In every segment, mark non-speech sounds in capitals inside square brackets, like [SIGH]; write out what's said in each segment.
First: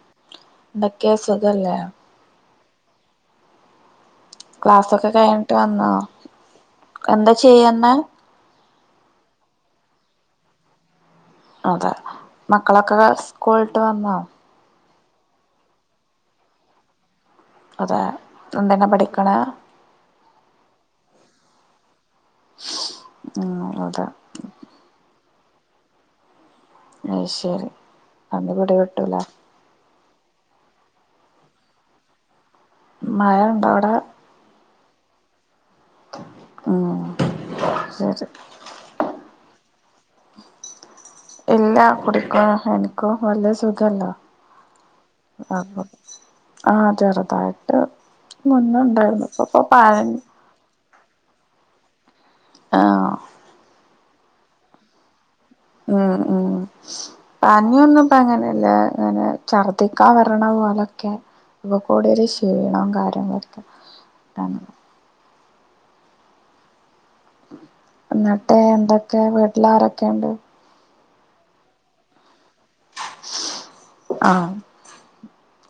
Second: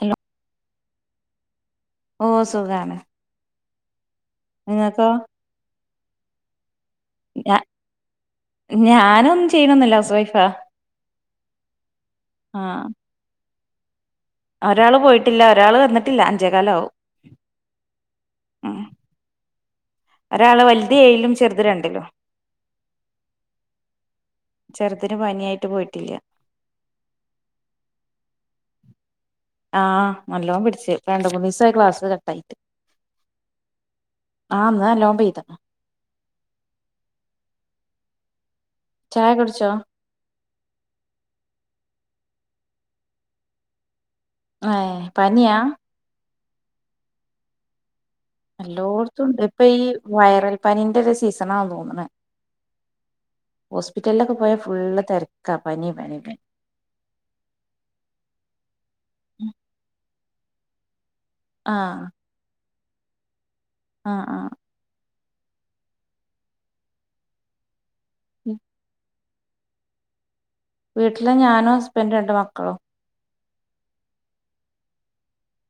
Hello? ന്തെക്കേ സുഖല്ലേ ഓഹ് സുഖാണ്. നിങ്ങക്കോ ക്ലാസൊക്കെ കഴിഞ്ഞ്ട്ട്ംവന്നോ എന്താചെയ്യെന്നാ? ഞാനൊന്നുംച്ചെയ്ണന്നുല്ല ഹൗസ് വൈഫാ അതെ മക്കളൊക്കെഹ് സ്കൂൾട്ട് വന്നോ? ഒരാള്പോയ്ട്ടില്ല ഒരാള് വന്ന്ട്ട്ല്ല അഞ്ചേകാലാവും അതെ ഉം എന്തന്നെപഠിക്കണെ? ഒരാള് വെൽത് ഏഴ്‌ലും ചെറ്ത് രണ്ടിലും [UNINTELLIGIBLE] ചെറ്തിന് പനിയായിട്ട്പോയ്ട്ടില്ല. അയ്ശെരി അന്ന്പിടിവിട്ടൂലെ? ആഹ് നല്ലോണം പിട്ച്ച് പ്പ രണ്ട്, മൂന്നീസ്സായി ക്ലാസ്കട്ടയിട്ട് മഴണ്ടൊ അവ്ടെ? ആഹ് ഇന്ന് ന്നലോംപെയ്ത്ണ് ആഹ് ചാച്ച് ചായ കുട്ച്ചോ? ഇല്ല കുടിക്കാ എനിക് വല്ല സുഖല്ല ഏഹ് പനിയാ അപ്പൊ. ആഹ് ചെറുതായിട്ട് മുന്നണ്ടായിരുന്നുപ്പൊ പ്പൊ പാ [UNINTELLIGIBLE] പനിന്റെ ഒരു സീസണാ തോന്ന്ണേ ആ ഹോസ്പിറ്റൽലൊക്കെ പോയാ ഫുള്ള് തെര ഉം ഉം. പനിയൊന്നും ഇപ്പ അങ്ങനെല്ല ങ്ങനെ ഛർദിക്കാ വരണ പോലൊക്കെ. ഉളു ആഹ് കൂടിയൊരു ക്ഷീണവും കാര്യങ്ങള്. അഹ് ആഹ്. ന്നട്ടേ എന്തൊക്കെ വീട്ടിലാരൊക്കെണ്ട്? വീട്ടിലെ ഞാനോ ഹസ്ബന്റും രണ്ട് മക്കളും. ആഹ്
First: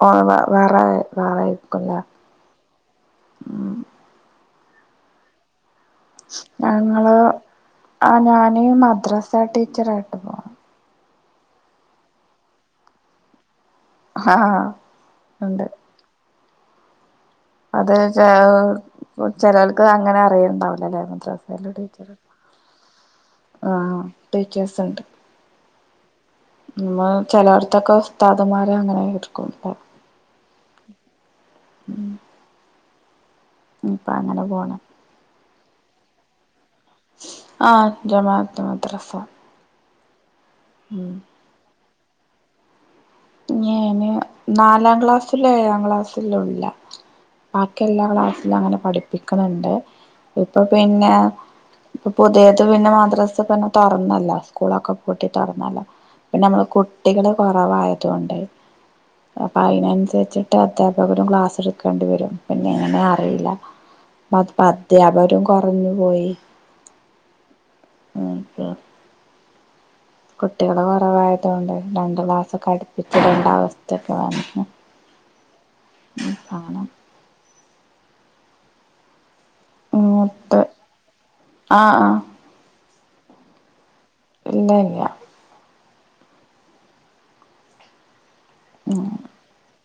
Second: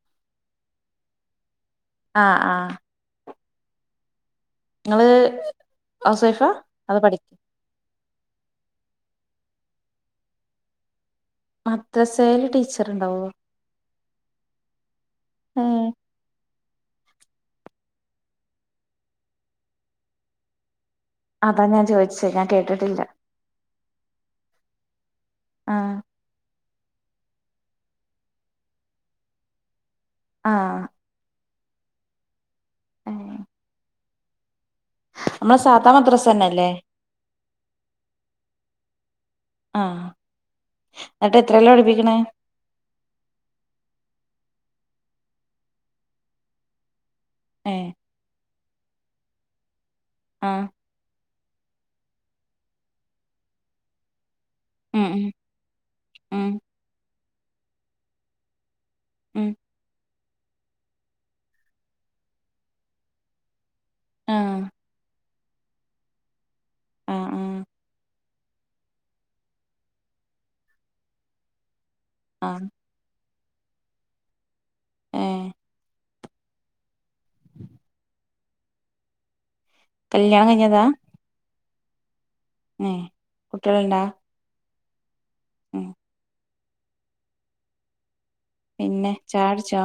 ഓ വ വേറെ വേറെരിക്കുംല്ലേ. ആഹ് ആഹ്. ങ്ങള്. ഞങ്ങള് ആഹ് ഞാന് മദ്രാസ ടീച്ചറായ്ട്ട് പോ മദ്രസെയിൽ ട്ടീച്ചറ്ണ്ടാവോ? ആഹ് ഹ ഹ ഉണ്ട്. ഏഹ് അത്ചെലോ ചെലോൽക്ക് അങ്ങനെ അറിയുണ്ടാവുല ലേ. അതാ ഞാൻ ചോയ്ഛെ ഞാൻ കേട്ടിട്ടില്ല. ആഹ് ടീച്ചേർസ് ണ്ട് ആഹ്. ചെലോട്ത്തൊക്കെ ഉസ്താദ്മാരെ അങ്ങനെടുക്കും ണ്ട്. ആഹ് ഉം പ്പ അങ്ങനെ പോണ് മ്മളെ സാധാ മദ്രസന്നെ ല്ലേ ആഹ് ജമാഅത്ത് മദ്രസ ആഹ് ഉം ന്നിട്ട് എത്രയിലാ പഠിപ്പിക്ക്‌ണേ ഞാന് നാലാം ക്ലാസ്സിലും ഏഴാം ക്ലാസ്സിലുല്ല ബാക്കി ഏഹ് എല്ലാ ക്ലാസ്സിലും അങ്ങനെ പഠിപ്പിക്ക്ണ് ണ്ട് ഇപ്പൊ ആഹ് പിന് ന്നേ പ്പ പുതിയത് പിന്നെ മദ്രസക്കൊന്ന് തൊറ്ന്നല്ലോ കൂളൊക്കെ ഉം പൂട്ടി തൊറന്നല്ലോ പിന്നെ ഉം നമ്മള് കുട്ടികള് കൊറവായതോണ്ട് ഉം അപ്പ അയിനനുസരിച്ച് റ്റേ അധ്യാപകരും ക്ലാസ് എടുക്കേണ്ടി വരും പിന്നെ എങ്ങനെ അറിയില്ല ഉം ആഹ് അധ്യാപകരും കൊറഞ്ഞു പോയി ഉം ഉം. ഒക്കെ കുട്ടികള് കൊറവായതുകൊണ്ട് രണ്ട് ആഹ് ക്ലാസ്സൊക്കെ അടുപ്പിച്ച്ടേണ്ട അവസ്തൊക്കെ വന്ന് ഏഹ് [UNINTELLIGIBLE] കല്യാണം മൂത്ത് കഴിഞ്ഞതാ ആഹ് ആഹ് ഏ കുട്ട്യാള്ണ്ടാ ഇല്ല ല്യ ഉം പിന്നെ ചായട്ച്ചോ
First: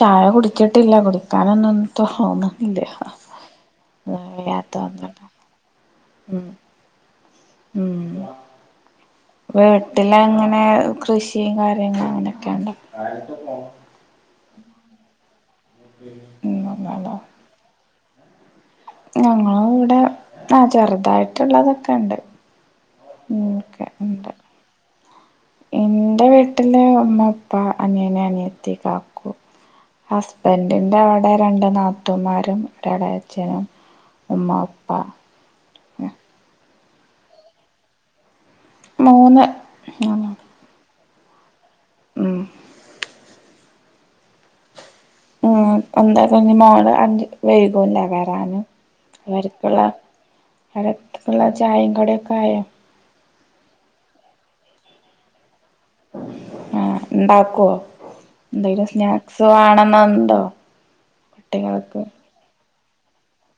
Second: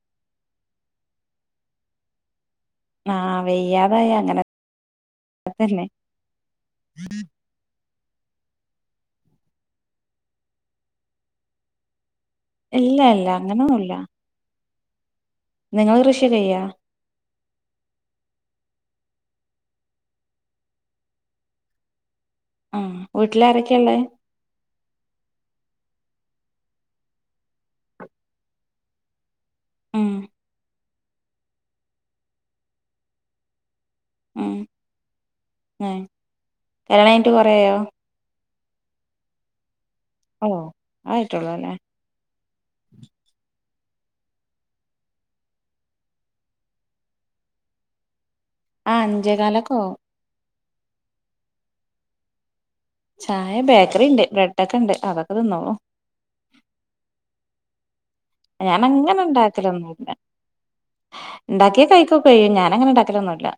ചായ കുടിച്ചിട്ടില്ല കുടിക്കാന്നോന്നും തോന്ന. ആഹ് വെയ്യാതായ അങ്ങനെ വയ്യാത്തോണ്ടാണ് തെന്നെ ഉം ഉം വീട്ടിലങ്ങനെ കൃഷിയും കാര്യങ്ങള എങ്ങനെ ക്കണ. ഇല്ല ഇല്ല അങ്ങനൊന്നുല്ല നിങ്ങൾ കൃഷി ചെയ്യാ ഞങ്ങളെ വടെ ആഹ് ചെറുതായിട്ടുള്ളതൊക്കെണ്ട് ആഹ് വീട്ടിലാരൊക്കെയള്ളെ ഇന്റെ വീട്ടില് ഉമ്മ ഉപ്പ അനിയൻ അനിയത്തി കാ ക്കു ഉം ഹസ്ബന്റ് ൻന്റെവടെ രണ്ട് നാത്തമാരും ഒരേളേച്ഛനും ഉമ്മ ഉപ്പ ഏഹ് കല്യാണം കഴിഞ്ഞിട്ട് കുറേ ആയോ മൂന്ന് ഓ അതെ ആയിട്ടുള്ളുലെ ഉം ഉം എന്താലും ഇനി മോൾ അഞ്ച് വൈകുലെ വരാന് ആ അഞ്ചേകാലൊക്കെ അവർക്കുള്ള ആവും ചായയും കടിയൊക്കെ ആയോ ചായ ബേക്കറിണ്ട് ബ്രെഡ് ഒക്കെണ്ട് അതൊക്കെ തിന്നോളും ആഹ് ണ്ടാക്കോ ഞാൻ എന്തെങ്കിലും അങ്ങനെ സ്നാക്സ് ഉണ്ടാക്കലൊന്നുല്ല വേണന്നുണ്ടോ കുട്ടികൾക്ക് [UNINTELLIGIBLE] ഞാന് അങ്ങനെ ണ്ടാക്കലൊന്നുല്ല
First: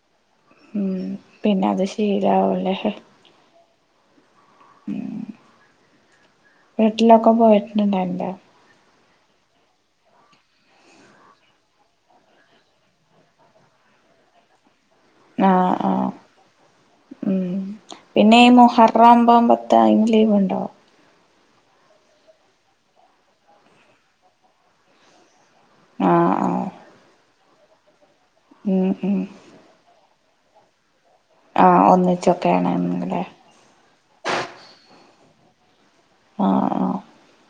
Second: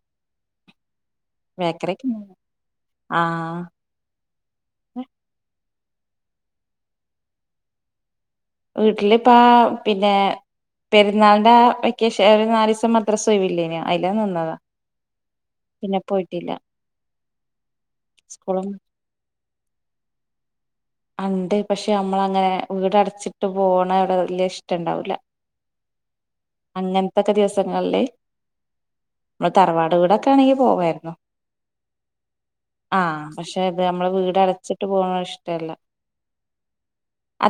ഉം പിന്നെ അത് ശീലാവും ല്ലേ ആഹ് ഉം വീട്ടിലൊക്കെ പോയിട്ട്ണ്ടായി ന്റാ വീട്ടില് പ്പാ പിന്നെ പെരുന്നാളിന്റെ ആ വെക്കേഷൻ ഒരു നാലീസം മദ്രസ ഒഴിവില്ലേനിയെ അയ്ലാ നിന്നതാ ആഹ് പിന്നെ ആഹ് പോയിട്ടില്ല ഉം പിന്നെ ഈ സ്കൂളും മുഹ റം ഒമ്പോ പത്ത് അയിന് ലീവ് ണ്ടോ ആഹ് ണ്ട് പക്ഷെ നമ്മള് അങ്ങനെ വീട് അടച്ചിട്ട് പോണേ ഇവിടെ വല്യ ഇഷ്ട ണ്ടാവൂല ആഹ് ആഹ് അങ്ങന് ത്തൊക്കെ ദിവസങ്ങൾ ല്ല് ഉം ഉം മ്മള് തറവാട് വീടൊക്കെ ആണെങ്കി പോവായിരുന്നു ആഹ് ഒന്നിച്ചൊക്കെ ആണേന്ന് ലേ ആഹ് പക്ഷെ തേ നമ്മള് വീട് അടച്ചിട്ട് പോണേ ഇഷ്ട ല്ല ആഹ് ആഹ്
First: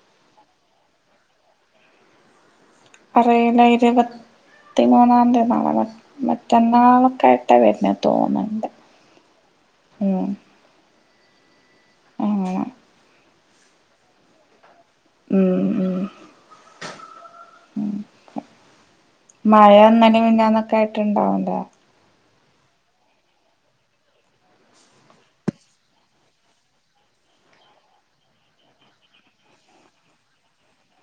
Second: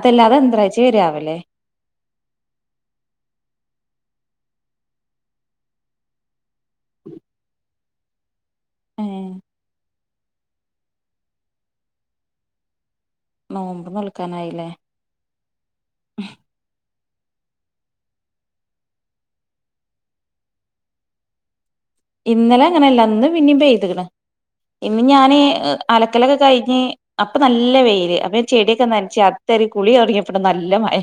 തല്ലാ അത് എന്ത്രയിച്ച വരാവ ല്ലേ അറിയില്ല ഇരുപത്തിമൂന്നാം തീ നാളെ മറ്റന്നാളൊക്കെ ആയിട്ടാ വര്ന്നേ തോന്ന്ണ്ട് ഏഹ് ഉം അങ്ങനെ നോമ്പ് നോൽക്കാനായി ല്ലേ ഉം ഉം ഉം മഴ ഇന്നലി മിന്നാന്ന് ഒക്കെ ആയിട്ട് ഇണ്ടാവണ്ട ഇന്നലെ അങ്ങനെല്ല ഇന്ന് പിന്നിം പെയ്ത്ക്ക്ണ് ഇന്ന് ഞാന് അലക്കലൊക്കെ കഴിഞ്ഞ് അപ്പം നല്ല വെയില് അപ്പം ഞാൻ ചെടിയൊക്കെ നനച്ച് അകത്തേറി കുളി തുടങ്ങിയപ്പം ണ്ട് നല്ല മഴ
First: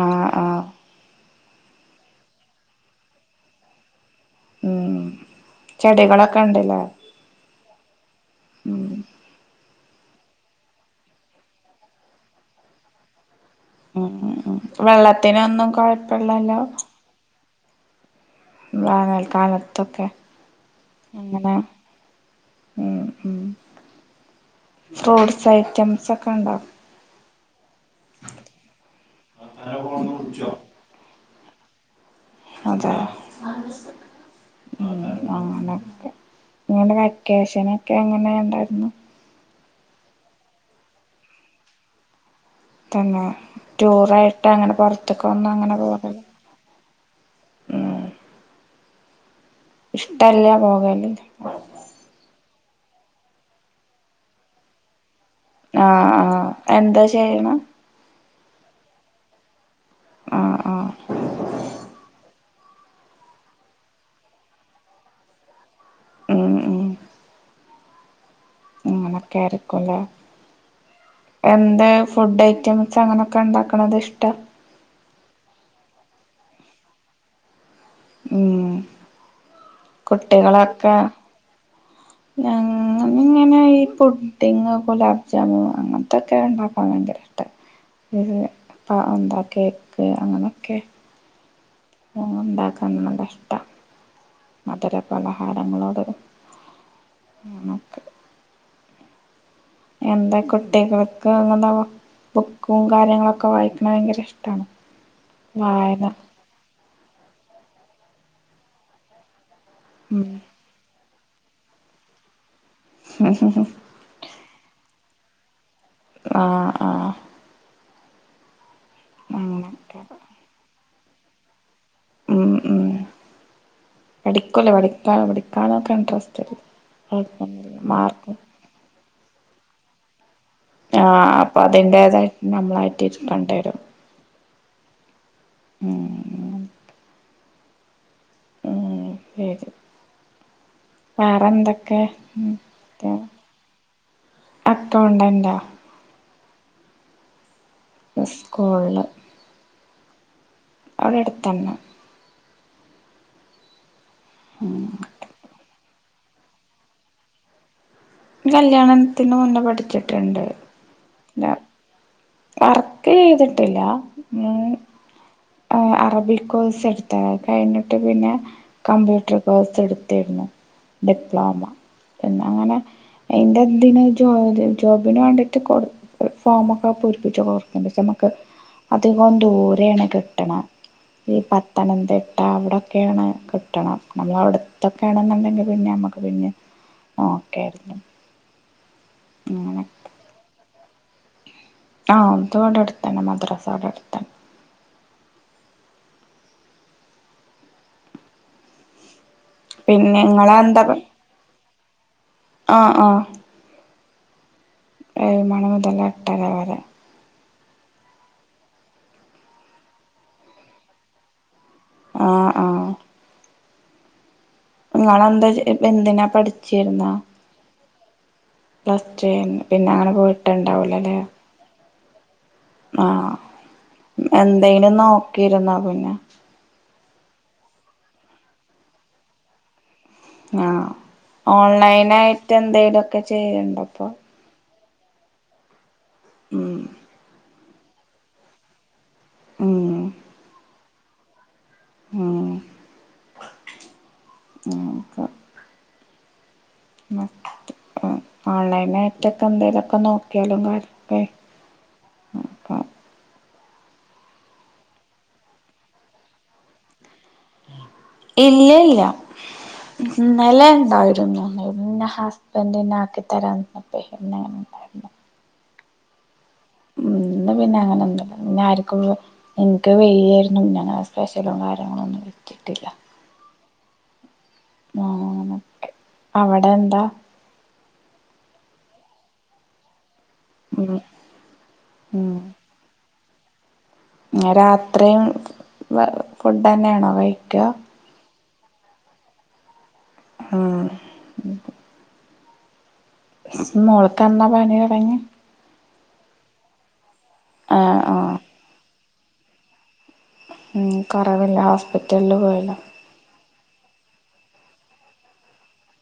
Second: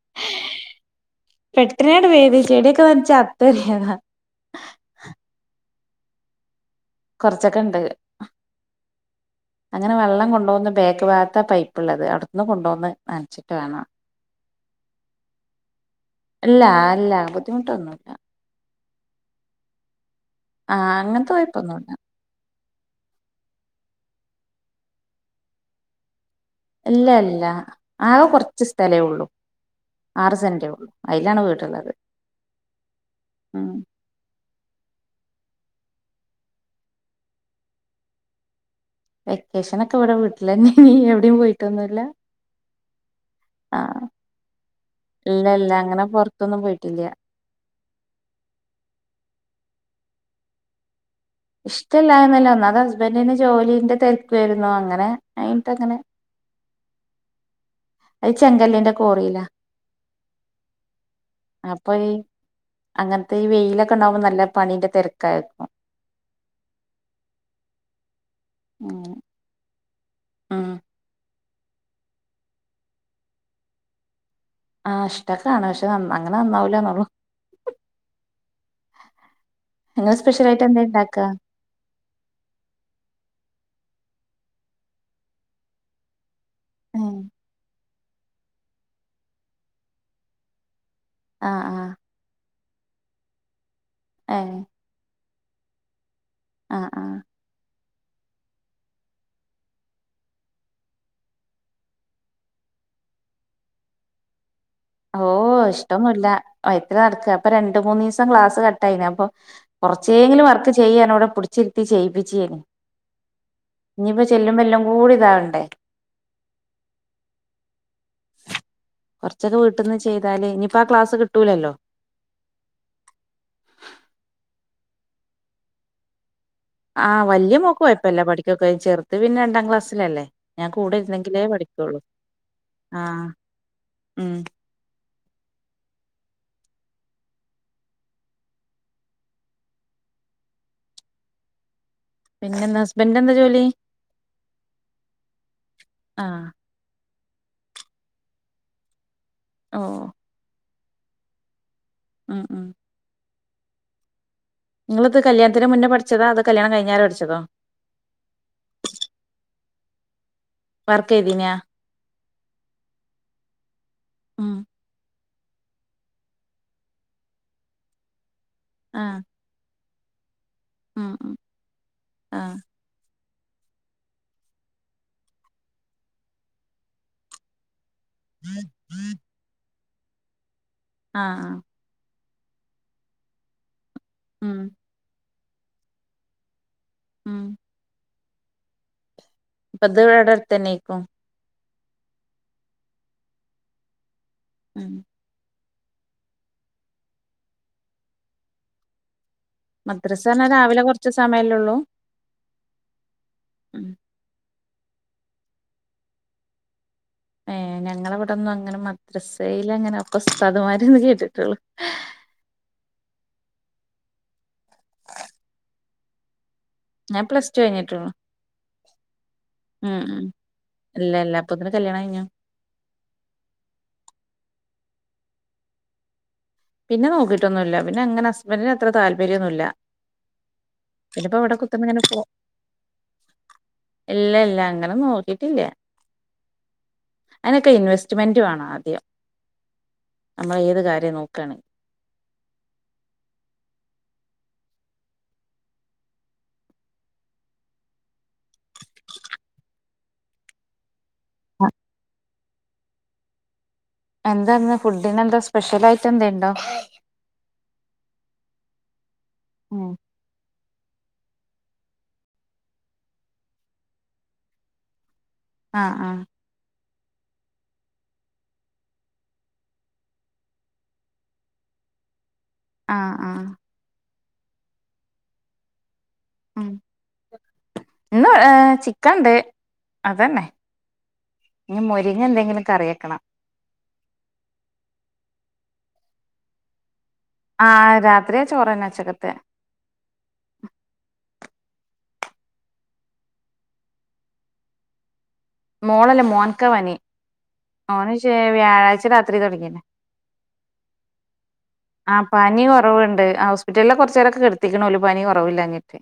ആഹ് ആഹ് പെട്ടെനെ ണ്ട് പെയ്ത് ചെടിയൊക്കെ നനച്ച് അകത്തേറിയതാ ഉം ചെടികളൊക്കെ ഇണ്ട് ലേ കൊറ്ച്ചൊക്കെ ഇണ്ട് ഉം അങ്ങനെ വെള്ളം കൊണ്ടോന്ന് ബേക്ക് ഭാഗത്താ പൈപ്പ് ള്ളത് അവിടുന്ന് കൊണ്ടോന്ന് നന്ച്ചിട്ട് വേണം ഉം ഉം വെള്ളത്തിനൊന്നും കൊഴപ്പല്ലല്ലോ ഇല്ല അല്ല ബു ദ്ധിമുട്ടൊന്നൂല്ല വേനൽക്കാലത്തൊക്കെ ആഹ് അങ്ങന് ത്തെ അങ്ങനെ കൊയപ്പൊന്നൂല്ല ഉം ഉം ഫ്രൂട്ട്സ് ഐറ്റംസ് ഒക്കെ ണ്ടോ ഇല്ല ഇല്ല ആകെ കുറച്ച് സ്ഥലേ ഉള്ളൂ താത്താനെ ഫോണ്ന്ന് ആറ് വിളിച്ചോ സെന്റേ ഉള്ളു അയിലാണ് വീട് ള്ളത് അതെ ഉം അങ്ങനൊക്കെ നിങ്ങടെ വെക്കേഷനൊക്കെ എങ്ങനെ ഉണ്ടായിരുന്നു വെക്കേഷനൊക്കെ ഇവിടെ വീട്ടിലന്നെ ഏനീ എവിടെയും പോയിട്ടൊന്നൂല്ല തന്നെ ടൂറായിട്ട് അങ്ങനെ പൊറ്ത്ത്ക്കൊന്നും അങ്ങനെ പോകല് ത്തൊന്നും പോയിട്ടില്ല. ഇഷ്ടല്യ പോകല്. ഇഷ്ടല്ലായന്നല്ലാ. ഒന്നാമത് ഹസ്ബൻറിന് ജോലിൻ്റെ തിരക്കുവായിരുന്നു. അങ്ങനെ അയിനിട്ട് അങ്ങനെ ആഹ് ആഹ് എന്താ ചെയ്യണേ? അത് ചെങ്കല്ലിൻ്റെ കോറിലാ. ആഹ് ആഹ് അപ്പ ഈ അങ്ങനത്തെ ഈ വെയിലൊക്കെ ഉണ്ടാകുമ്പേ നല്ല പണീന്റെ തിരക്കായിരിക്കും. ഉം ഉം ഉം എന്ന കേറിക്കോലെ ഉം എന്ത് ഫുഡ് ഐറ്റംസ് അങ്ങനെയൊക്കെ ഉണ്ടാക്കണത് ഇഷ്ടാ? ആഹ് ഇഷ്ടക്കാണ്. പക്ഷെ നന്ന അങ്ങനെ നന്നാവൂല്ലാന്നുള്ളൂ. ഉം നിങ്ങള് സ്പെഷ്യലായിട്ട് എന്താ കുട്ടികളൊക്കെ ഇണ്ടാക്കാ ഞങ്ങളിങ്ങനെ ഈ പുഡ്ഡിങ്ങ് ഗുലാബ് ജാമു അങ്ങനെ ത്തൊക്കെ ഉണ്ടാക്കാൻ ഏ ഭയങ്കര ഇഷ്ടാ. പാ എന്താ കേക്ക് അങ്ങനെയൊക്കെ ആഹ് ആഹ്. ഉണ്ടാക്കാൻ നല്ല ഇഷ്ടാ. ഏഹ് മധുര പലഹാരങ്ങളോട് ആ ആ അങ്ങനെ എന്താ കുട്ടികൾക്ക് അങ്ങനെ ബുക്കും കാര്യങ്ങളൊക്കെ വായിക്കണെ ഭയങ്കര ഇഷ്ടമാണോ? ഓഹ് ഇഷ്ടൊന്നൂല്ല. മയത്തില് നടക്കാ. അപ്പൊ രണ്ടു മൂന്നു ദിവസം ക്ലാസ് കട്ടായീന്. അപ്പൊ ഉം കുറച്ചെങ്കിലും വർക്ക് ചെയ്യ്. ഞാനിവിടെ പിടിച്ചിരുത്തി ചെയ്യിപ്പിച്ചേനി. ഹും ഹും ഹും. ഇഞ്ഞിയിപ്പോ ചെല്ലുമ്പേ എല്ലാം കൂടി ഇതാവണ്ടേ. ആഹ് ആഹ്. കുറച്ചൊക്കെ വീട്ടിന്ന് അങ്ങനൊക്കെ ചെയ്താല് ഇനിയിപ്പെ ആ ക്ലാസ് കിട്ടൂലല്ലോ. ഉം ഉം പഠിക്കൂല്ലേ. പഠിക്ക പഠിക്കാനൊക്കെ ഇൻട്രസ്റ്റ് ആഹ് വല്യ മോൾക്ക് കൊയപ്പോല്ല. മാർക്ക് പഠിക്കൊക്കെ ചെറുത് പിന്നെ രണ്ടാം ക്ലാസ്സിലല്ലേ. ഞാൻ കൂടെ ആഹ് ഇരുന്നെങ്കിലേ അപ്പൊ പഠിക്കുള്ളൂ അതിന്റേതായിട്ട് നമ്മളായിട്ട് ആഹ് ഇര്കണ്ടി വരും. ഉം ഉം ഉം ശരി. വേറെ എന്തൊക്കെ? പിന്നെന്താ ഹസ്ബൻൻ്റിന് എന്താ ജോലി? അക്കൗണ്ടന്റാ ആഹ്. സ്കൂളില്. ഓഹ്. അവിടെ അടുത്തന്നെ ഉം ഉം നിങ്ങളിത് കല്യാണത്തിന് മുന്നേ പഠിച്ചതോ അതോ കല്യാണം കഴിഞ്ഞാം രെ പഠിച്ചതോ കല്യാണത്തിന് മുന്നേ പഠിച്ചിട്ടുണ്ട് വർക്ക് ചെയ്തീനാ വർക്ക് ചെയ്തിട്ടില്ല ഉം ഉ അറബിക് കോഴ്സ് എടുത്ത കഴിഞ്ഞിട്ട് പിന്നെ ആഹ് കമ്പ്യൂട്ടർ കോഴ്സ് എടുത്തിരുന്നു ഉം ഉം ഡിപ്ലോമ എന്ന ആഹ് അങ്ങനെ അതിന്റെതി ജോബിന് വേണ്ടിട്ട് ഫോമ ഒക്കെ പോരി ക്ക നമക്ക് അതികം ദൂരെയാണ് കിട്ടണം ആഹ് ആഹ് പ തത്തനംതിട്ട അവിടെയൊക്കെയാണ് കിട്ടണം നമ്മള ഉം അവിടുത്തൊക്കെയ ആണെന്നുണ്ടെങ്കിൽ പിന്നെ നമുക്ക് പിന്നെ ഉം ഓക്കെ [UNINTELLIGIBLE] ഇപ്പത് ഇവെടെ അട്ത്തന്നേക്കും ആഹ് അത് ഇവടെ അട്ത്തന്നെ മദ്രാസ ഇവടെ അട്ത്തന്നെ ഉം പിന്നെ മദ്രസാർഞ്ഞാൽ രാവിലെ നിങ്ങളെന്താ കൊറച്ച് സമയമല്ലേള്ളു ആഹ് ആഹ് ഏഴ് മണി മുതൽ എട്ടര വരെ ഏഹ് ഞങ്ങളെ ഇവടൊന്നും അങ്ങനെ മദ്രസേയ്ലങ്ങനെ അപ്പ ഉസ്താദ്മാര്ന്ന് കേട്ടിട്ടോള്ളു ആഹ് ആഹ് ഇങ്ങളെ എന്തേച്ച് എ എന്തിനാ പഠി ഞാൻ പ്ലസ് ടു കഴിഞ്ഞിട്ടോള്ളു പ്ലസ് ടു കഴിഞ്ഞ് പിന്നെ അങ്ങനെ പോയിട്ട് ഇണ്ടാവുല്ലല്ലേ അപ്പോത്തിന് കല്യാണഴിഞ്ഞ് ആഹ് ഉം എന്തേങ്കിലും നോക്കിരുന്നോ പിന്നെ പിന്നെ നോക്കിട്ടൊന്നുല്ല പിന്നെ അങ്ങനെ ഹസ്ബന്റിന് അത്ര താല്പര്യൊന്നുല്ല ആഹ് പിന്നെപ്പോ ഇവിടെ കുത്തിർന്ന് ഇങ്ങനെ പോ ഓൺലൈനായിട്ട് എന്തേലൊക്കെ ചെയ്യ്ണ്ടോ ഇപ്പോ ഇല്ല അങ്ങനെ നോക്കിട്ടില്ല ഇല്ല ഉം അയിനൊക്കെ ഇൻവെസ്റ്റ്മെന്റ് വാണം ആദ്യം ഉം അമ്മളെ ഏത് കാര്യം നോക്കാണെ ആഹ് നോക്കാ മ ആഹ് ഓൺലൈനായിട്ടൊക്കെ എന്തേലെക്കെ നോക്കിയാലും കാര്യൊക്കെ ആഹ് എന്താ ഇന്ന് ഫുഡിന് എന്താ സ്പെഷ്യലായിറ്റ് എന്തേണ്ടോ ഇല്ല ഇല്ല ഉം ഇന്നലെ ഇണ്ടായിരുന്നു [UNINTELLIGIBLE] ഇന്റെ ഹസ്ബന്റ്ന്നെ ആക്കിതരാന്നർഞ്ഞപ്പേ പിന്നെ [UNINTELLIGIBLE] ആഹ് ആഹ് ഉം ഇന്നെ പിന്നെ അങ്ങനൊന്നും ഇന്നെ ആര്ക്കും എന്ക്ക് വെയ്യേരുന്നു പിന്നെ അങ്ങനെ സ്പെഷ്യലും കാര്യങ്ങളും ഒന്നും കിട്ടിയിട്ടി ആഹ് ആഹ് [UNINTELLIGIBLE] ഉം അവിടെ എന്താ ഇന്ന് ഏഹ് ചിക്കന്ണ്ട് അതന്നെ ഉം ഇഞ്ഞ് മുരിങ്ങ എന്തെങ്കിലും കറിയക്കണം ങേഹ് രാത്രിം വെ ഫുഡെന്നേണോ കഴി ആഹ് രാത്രിം ചോറന്നെ ഉച്ചക്കത്തെ ആഹ് ഉം മോൾക്കെന്നാ പനിയൊട്ങ്ങിയെ മോളല്ല മോന്ക്കാ പനി മോന് ആഹ് ഓന് ശെ ആഹ് വ്യാഴാഴ്ച്ച രാത്രി തൊടങ്ങീണ് ഉം കുറവില്ല ആഹ് ഹോസ്പിറ്റലിൽ പനി പോയില്ല കൊറവ്ണ്ട് ആഹ് ഹോസ് റ്റല് കൊറ്ച്ചേരൊക്കെ കെട്ത്തിക്ക്ണ് ഓല് പനി കൊറവില്ലാഞ്ഞിട്ട്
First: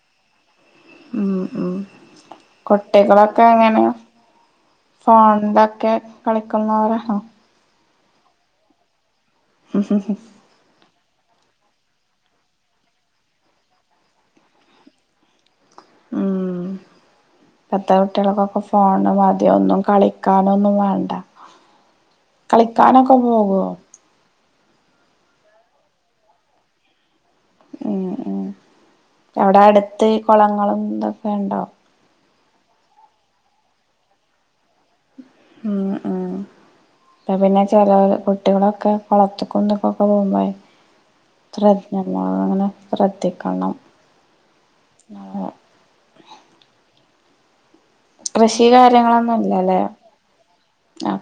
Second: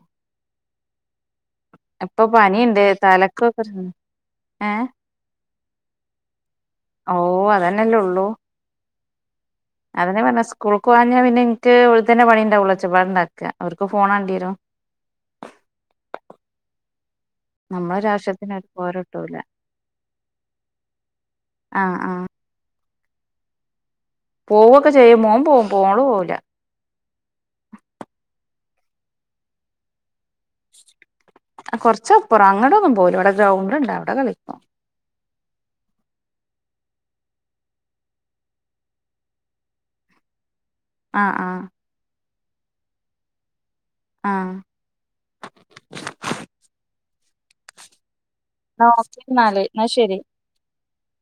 ഉം ഉം ഇപ്പോ പനിയ്ണ്ട് തലക്കൊക്കെര് [UNINTELLIGIBLE] ഏഹ് ഫോണ്ന്റൊക്കെ കളിക്കുന്നവരെ ഓഹ് അതെന്നല്ലേ ഉള്ളു അതന്നെ പർഞ്ഞെ സ്കൂള്ക്കോവാഞ്ഞാ പിന്നെ ഇന്ക്ക് ഇവിട്ത്തന്നെ പണിണ്ടാവോള്ളു ഒച്ചപാട്ണ്ടാക്കാ അവര്ക്ക് ഫോൺ വാണ്ടിയെരും ഉം ഇപ്പത്തെ നമ്മളൊരാവശ്യത്തിന് കുട്ട്യൾക്കൊക്കെ അവർക്ക് പോര ഫോണ് കിട്ടൂല മതി ഒന്നും കളിക്കാനൊന്നും വാണ്ട ആഹ് ആഹ് കളിക്കാനൊക്ക പോകുവോ പോവുക്കെ ചെയ്യും മോൻ പോവും മോൾ പോകൂല്ല ഉം ഉം എവിടെ അടുത്ത് ഈ കുളങ്ങളുംതൊക്കെ ഉണ്ടോ കുറച്ചപ്പുറം അങ്ങടെ ഒന്നും പോകില്ല അവിടെ ഗ്രൗണ്ട്ണ്ട് അവിടെ കളിക്കും ഉം ഉം അപ്പൊ പിന്നെ ചേലോൽ കുട്ടികളൊക്കെ കോളത്തിക്കും ഇതിക്കൊക്കെ പോവുമ്പളെ ആഹ് ആഹ് [UNINTELLIGIBLE] ശ്രദ്ധിക്കണം ആഹ് [UNINTELLIGIBLE] കൃഷി എന്നാ ഓക്കെ എന്നാല് കാര്യങ്ങളൊന്നുംല്ലല്ലേ എന്നാ ശരി ആഹ്